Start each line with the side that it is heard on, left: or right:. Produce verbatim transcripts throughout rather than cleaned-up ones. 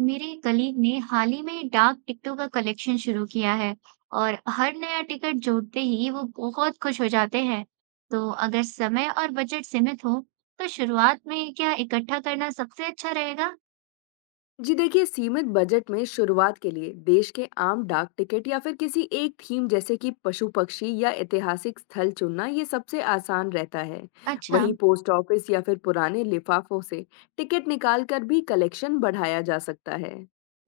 right: मेरे कलीग ने हाल ही में डाक टिकटों का कलेक्शन शुरू किया है और हर नया टिकट जोड़ते ही वो बहुत खुश हो जाते हैं। तो अगर समय और बजट सीमित हो, तो शुरुआत में क्या इकट्ठा करना सबसे अच्छा रहेगा?
left: जी देखिए, सीमित बजट में शुरुआत के लिए देश के आम डाक टिकट या फिर किसी एक थीम जैसे कि पशु पक्षी या ऐतिहासिक स्थल चुनना ये सबसे आसान रहता है।
right: अच्छा,
left: वहीं पोस्ट ऑफिस या फिर पुराने लिफाफों से टिकट निकालकर भी कलेक्शन बढ़ाया जा सकता है।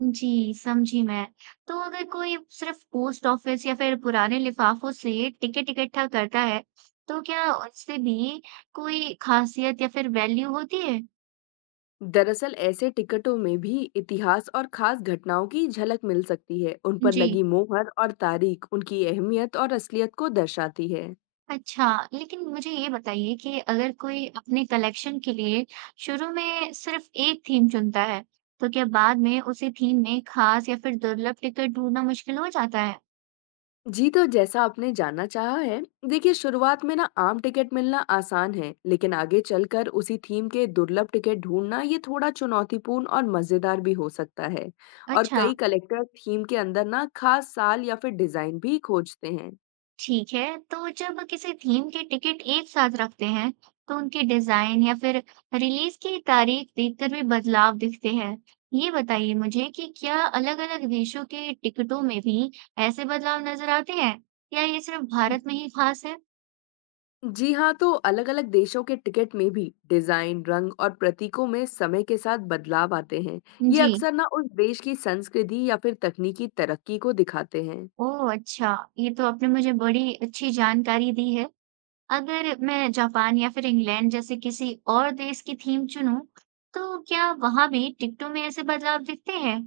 right: जी, समझी मैं। तो अगर कोई सिर्फ पोस्ट ऑफिस या फिर पुराने लिफाफों से टिकट इकट्ठा करता है, तो क्या उससे भी कोई खासियत या फिर वैल्यू होती है?
left: दरअसल ऐसे टिकटों में भी इतिहास और खास घटनाओं की झलक मिल सकती है। उन पर
right: जी,
left: लगी मोहर और तारीख उनकी अहमियत और असलियत को दर्शाती है।
right: अच्छा, लेकिन मुझे ये बताइए कि अगर कोई अपने कलेक्शन के लिए शुरू में सिर्फ एक थीम चुनता है, तो क्या बाद में उसी थीम में खास या फिर दुर्लभ टिकट ढूंढना मुश्किल हो जाता है?
left: जी, तो जैसा आपने जानना चाहा है, देखिए शुरुआत में ना आम टिकट मिलना आसान है, लेकिन आगे चलकर उसी थीम के दुर्लभ टिकट ढूंढना ये थोड़ा चुनौतीपूर्ण और मज़ेदार भी हो सकता है। और
right: अच्छा,
left: कई कलेक्टर थीम के अंदर ना खास साल या फिर डिज़ाइन भी खोजते हैं।
right: ठीक है। तो जब किसी थीम के टिकट एक साथ रखते हैं, तो उनके डिजाइन या फिर रिलीज की तारीख देखकर भी बदलाव दिखते हैं। ये बताइए मुझे कि क्या अलग-अलग देशों के टिकटों में भी ऐसे बदलाव नजर आते हैं, या ये सिर्फ भारत में ही खास है?
left: जी हाँ, तो अलग-अलग देशों के टिकट में भी डिजाइन, रंग और प्रतीकों में समय के साथ बदलाव आते हैं। ये
right: जी,
left: अक्सर ना उस देश की संस्कृति या फिर तकनीकी तरक्की को दिखाते हैं।
right: ओह! अच्छा, ये तो आपने मुझे बड़ी अच्छी जानकारी दी है। अगर मैं जापान या फिर इंग्लैंड जैसे किसी और देश की थीम चुनूँ, तो क्या वहाँ भी टिकटों में ऐसे बदलाव दिखते हैं?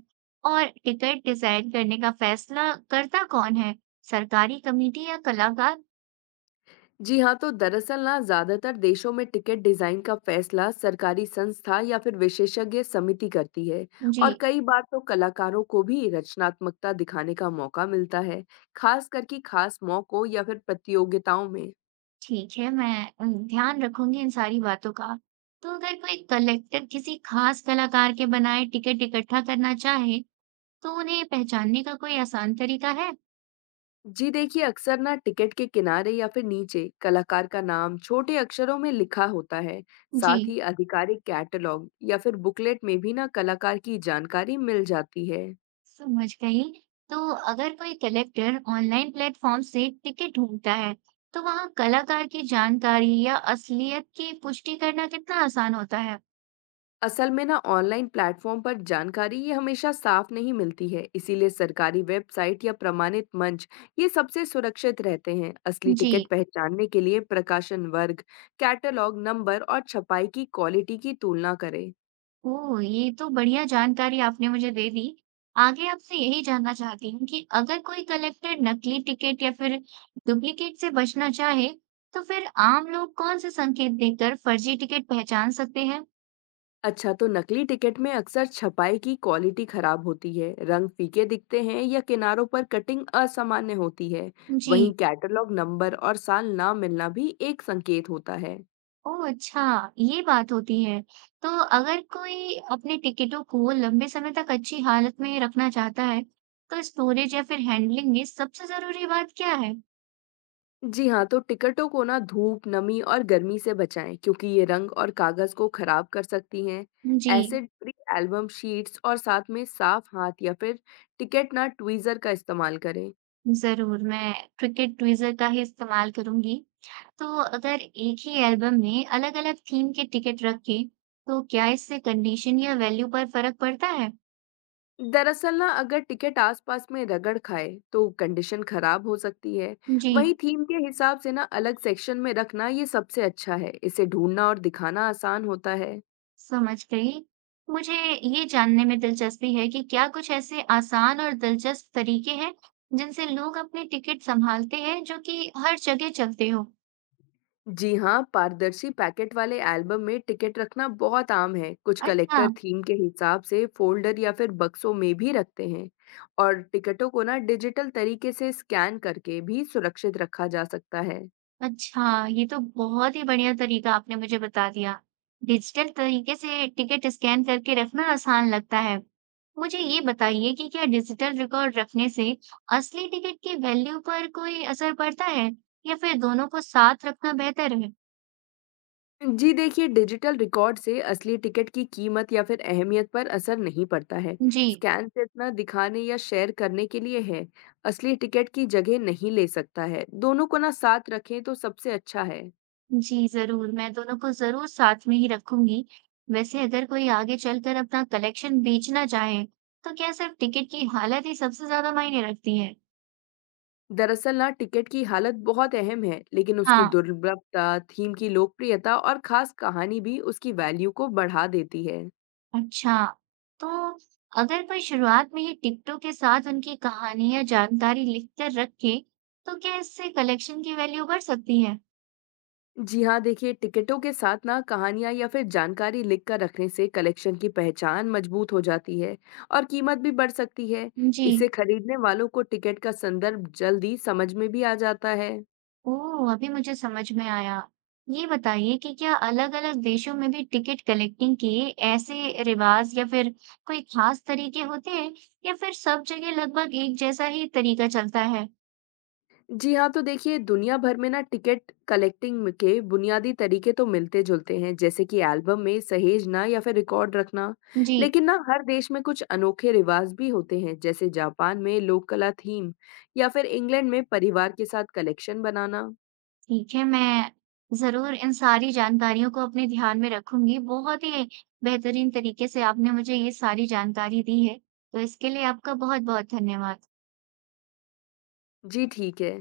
right: और टिकट डिज़ाइन करने का फैसला करता कौन है, सरकारी कमेटी या कलाकार?
left: जी हाँ, तो दरअसल ना ज्यादातर देशों में टिकट डिजाइन का फैसला सरकारी संस्था या फिर विशेषज्ञ समिति करती है।
right: जी,
left: और कई बार तो कलाकारों को भी रचनात्मकता दिखाने का मौका मिलता है, खास करके खास मौकों या फिर प्रतियोगिताओं में।
right: ठीक है, मैं उम, ध्यान रखूँगी इन सारी बातों का। तो अगर कोई कलेक्टर किसी खास कलाकार के बनाए टिकट इकट्ठा करना चाहे, तो उन्हें पहचानने का कोई आसान तरीका है?
left: जी देखिए, अक्सर ना टिकट के किनारे या फिर नीचे कलाकार का नाम छोटे अक्षरों में लिखा होता है।
right: जी।
left: साथ ही आधिकारिक कैटलॉग या फिर बुकलेट में भी ना कलाकार की जानकारी मिल जाती है।
right: समझ गई। तो अगर कोई कलेक्टर ऑनलाइन प्लेटफॉर्म से टिकट ढूंढता है, तो वहाँ कलाकार की जानकारी या असलियत की पुष्टि करना कितना आसान होता है?
left: असल में ना ऑनलाइन प्लेटफॉर्म पर जानकारी ये हमेशा साफ नहीं मिलती है। इसीलिए सरकारी वेबसाइट या प्रमाणित मंच ये सबसे सुरक्षित रहते हैं। असली
right: जी,
left: टिकट पहचानने के लिए प्रकाशन वर्ग, कैटलॉग नंबर और छपाई की क्वालिटी की तुलना करें।
right: ओ, ये तो बढ़िया जानकारी आपने मुझे दे दी। आगे आपसे यही जानना चाहती हूँ कि अगर कोई कलेक्टर नकली टिकट या फिर डुप्लीकेट से बचना चाहे, तो फिर आम लोग कौन से संकेत देखकर फर्जी टिकट पहचान सकते हैं?
left: अच्छा, तो नकली टिकट में अक्सर छपाई की क्वालिटी खराब होती है, रंग फीके दिखते हैं या किनारों पर कटिंग असामान्य होती है।
right: जी,
left: वहीं कैटलॉग नंबर और साल ना मिलना भी एक संकेत होता है।
right: ओह! अच्छा, ये बात होती है। तो अगर कोई अपने टिकटों को लंबे समय तक अच्छी हालत में रखना चाहता है, तो स्टोरेज या फिर हैंडलिंग में सबसे ज़रूरी बात क्या है?
left: जी हाँ, तो टिकटों को ना धूप, नमी और गर्मी से बचाएं क्योंकि ये रंग और कागज को खराब कर सकती हैं।
right: जी,
left: एसिड फ्री एल्बम शीट्स और साथ में साफ हाथ या फिर टिकट ना ट्वीजर का इस्तेमाल करें।
right: ज़रूर, मैं क्रिकेट ट्विज़र का ही इस्तेमाल करूँगी। तो अगर एक ही एल्बम में अलग-अलग थीम के टिकट रखें, तो क्या इससे कंडीशन या वैल्यू पर फ़र्क पड़ता है?
left: दरअसल ना अगर टिकट आसपास में रगड़ खाए तो कंडीशन खराब हो सकती है।
right: जी।
left: वहीं थीम के हिसाब से ना अलग सेक्शन में रखना ये सबसे अच्छा है। इसे ढूंढना और दिखाना आसान होता है।
right: समझ गई। मुझे ये जानने में दिलचस्पी है कि क्या कुछ ऐसे आसान और दिलचस्प तरीके हैं जिनसे लोग अपने टिकट सँभालते हैं जो कि हर जगह चलते हों?
left: जी हाँ, पारदर्शी पैकेट वाले एल्बम में टिकट रखना बहुत आम है। कुछ
right: अच्छा,
left: कलेक्टर थीम के हिसाब से फोल्डर या फिर बक्सों में भी रखते हैं। और टिकटों को ना डिजिटल तरीके से स्कैन करके भी सुरक्षित रखा जा सकता है।
right: अच्छा, ये तो बहुत ही बढ़िया तरीका आपने मुझे बता दिया। डिजिटल तरीके से टिकट स्कैन करके रखना आसान लगता है। मुझे ये बताइए कि क्या डिजिटल रिकॉर्ड रखने से असली टिकट की वैल्यू पर कोई असर पड़ता है, या फिर दोनों को साथ रखना बेहतर है?
left: जी देखिए, डिजिटल रिकॉर्ड से असली टिकट की कीमत या फिर अहमियत पर असर नहीं पड़ता है।
right: जी।
left: स्कैन से इतना दिखाने या शेयर करने के लिए है, असली टिकट की जगह नहीं ले सकता है। दोनों को ना साथ रखें तो सबसे अच्छा है।
right: जी, ज़रूर, मैं दोनों को ज़रूर साथ में ही रखूँगी। वैसे अगर कोई आगे चलकर अपना कलेक्शन बेचना चाहे, तो क्या सिर्फ़ टिकट की हालत ही सबसे ज़्यादा मायने रखती है?
left: दरअसल ना टिकट की हालत बहुत अहम है, लेकिन उसकी
right: हाँ।
left: दुर्लभता, थीम की लोकप्रियता और खास कहानी भी उसकी वैल्यू को बढ़ा देती है।
right: अच्छा, तो अगर कोई शुरुआत में ही टिकटों के साथ उनकी कहानी या जानकारी लिखकर रखे, तो क्या इससे कलेक्शन की वैल्यू बढ़ सकती है?
left: जी हाँ, देखिए टिकटों के साथ ना कहानियाँ या फिर जानकारी लिख कर रखने से कलेक्शन की पहचान मजबूत हो जाती है और कीमत भी बढ़ सकती है।
right: जी।
left: इसे खरीदने वालों को टिकट का संदर्भ जल्दी समझ में भी आ जाता है।
right: ओह! अभी मुझे समझ में आया। ये बताइए कि क्या अलग-अलग देशों में भी टिकट कलेक्टिंग के ऐसे रिवाज़ या फिर कोई ख़ास तरीके होते हैं, या फिर सब जगह लगभग एक जैसा ही तरीका चलता है?
left: जी हाँ, तो देखिए दुनिया भर में ना टिकट कलेक्टिंग के बुनियादी तरीके तो मिलते-जुलते हैं, जैसे कि एल्बम में सहेजना या फिर रिकॉर्ड रखना।
right: जी,
left: लेकिन ना हर देश में कुछ अनोखे रिवाज भी होते हैं, जैसे जापान में लोक कला थीम या फिर इंग्लैंड में परिवार के साथ कलेक्शन बनाना।
right: ठीक है, मैं ज़रूर इन सारी जानकारियों को अपने ध्यान में रखूँगी। बहुत ही बेहतरीन तरीके से आपने मुझे ये सारी जानकारी दी है, तो इसके लिए आपका बहुत-बहुत धन्यवाद।
left: जी, ठीक है।